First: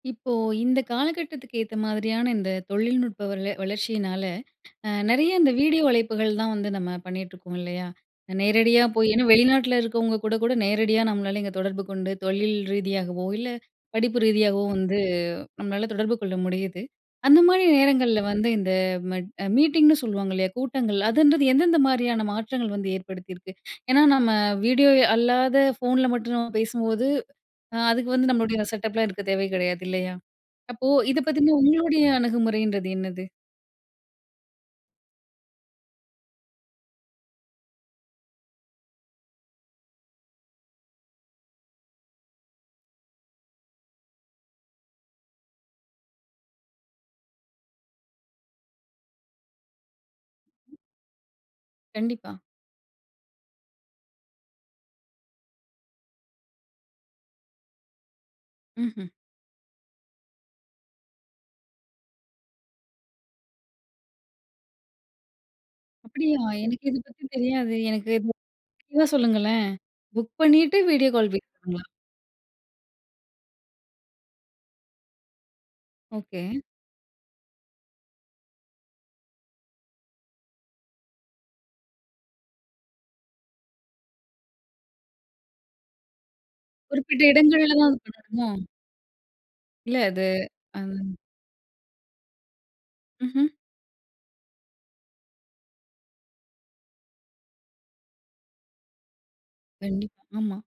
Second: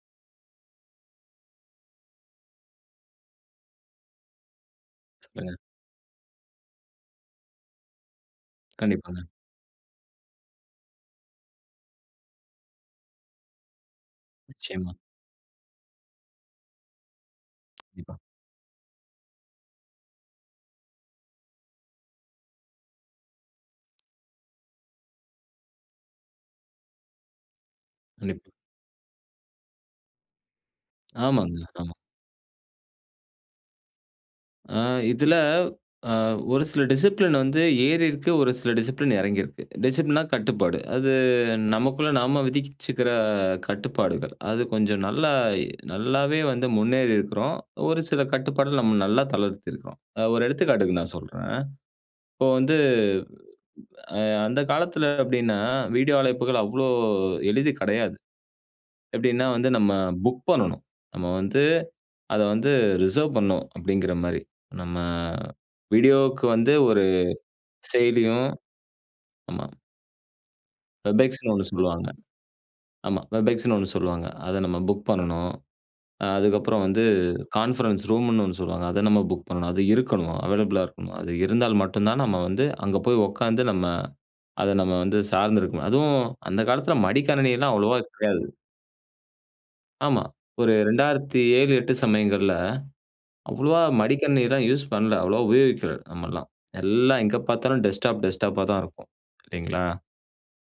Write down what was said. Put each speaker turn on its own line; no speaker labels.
இப்போ, இந்த காலகட்டத்துக்கு ஏத்த மாதிரியான இந்த தொழில்நுட்ப வள வளர்ச்சியினால அ நெறைய இந்த
சொல்லுங்க.
வீடியோ அழைப்புகள் தான் வந்து நம்ம பண்ணிட்டுருக்கோம், இல்லையா? நேரடியா போய்
கண்டிப்பாங்க.
ஏன்னா வெளிநாட்டில இருக்கவவங்க கூட கூட நேரடியா நம்மளால இங்க தொடர்பு கொண்டு தொழில் ரீதியாகவோ, இல்ல படிப்பு ரீதியாகவோ
நிச்சயமா.
வந்து நம்மளால தொடர்பு கொள்ள முடியுது. அந்த மாரி
கண்டிப்பா.
நேரங்கள்ல வந்து இந்த மெட் மீட்டிங்குன்னு சொல்லுவாங்கல்லையா, கூட்டங்கள். அதுன்றது எந்தெந்த மாரியான மாற்றங்கள் வந்து ஏற்படுத்தியிருக்கு? ஏன்னா நம்ம, வீடியோ அல்லாத ஃபோன்ல மட்டும் நம்ம பேசும்போது, அதுக்கு வந்து
கண்டிப்
நம்மளுடைய செட்டப்லாம் இருக்க தேவை கிடையாது இல்லையா? அப்போ, இதை பத்தின
ஆமாங்க, ஆமா.
உங்களுடைய அணுகுமுறைன்றது என்னது?
ஆ இதுல அ ஒரு சில டிசிப்ளின் வந்து ஏறியிருக்கு, ஒரு சில டிசிப்ளின் இறங்கியிருக்கு. டிசிப்ளின்னா கட்டுப்பாடு, அது நமக்குள்ள நாம விதிச்சுக்கிற கட்டுப்பாடுகள். அது கொஞ்சம் நல்லா எ நல்லாவே வந்து முன்னேறி இருக்கிறோம். ஒரு சில கட்டுப்பாடுகள் நம்ம நல்லா தளர்த்தியிருக்குறோம். அது ஒரு எடுத்துக்காட்டுக்கு நான் சொல்றேன்,
கண்டிப்பா.
இப்போ வந்து அ அந்த காலத்தில அப்படின்னா, வீடியோ அழைப்புகள் அவ்வளோ எளிது கெடையாது.
ம்ஹ்ம்.
எப்படின்னா வந்து, "நம்ம புக் பண்ணனும், நம்ம வந்து அத வந்து ரிசர்வ் பண்ணனும்." அப்படிங்கிற மாரி. நம்ம
அப்படியா!
வீடியோவுக்கு வந்து
எனக்கு இது
ஒரு
பத்தி தெரியாது. எனக்கு
செயலியும்
[unintelligible]
ஆமா.
சொல்லுங்களேன் புக் பண்ணீட்டு வீடியோ
வெப்
கால்
எக்ஸ்ன்னு ஒண்ணு
[unintelligible]
சொல்லுவாங்க. ஆமா வெப் எக்ஸ்ன்னு ஒண்ணு சொல்லுவாங்க, அத நம்ம புக் பண்ணணும். அ
ஓகே.
அதுக்கப்புறம் வந்து கான்ஃபரன்ஸ் ரூமுன்னு ஒண்ணு சொல்லுவாங்க, அத நம்ம புக் பண்ணணும். அது இருக்கணும் அவைலபிளா இருக்கணும். அது இருந்தால் மட்டும் தான், நம்ம வந்து அங்க போய் உட்காந்து நம்ம அத நம்ம வந்து சார்ந்து இருக்கணும். அதுவும் அந்த காலத்தில
குறிப்பிட்ட இடங்கள்ல
மடிக்கணினிலாம்
தான்
அவ்வளோவா
அது
கெடையாது.
பண்ணணுமோ? இல்ல அது
ஆமா. ஒரு
அ.
2007, 8 சமயங்கள்ல,
ம்ஹ்ம்.
அவ்வளவா மடிக்கணினில்லாம் யூஸ் பண்ணல. அவ்வளவா உபயோகிக்கல நம்மெல்லாம். எல்லாம் எங்க பார்த்தாலும் டெஸ்க்டாப் டெஸ்க்டாப்பா தான் இருக்கும், இல்லைங்களா?
கண்டிப்பா, ஆமா.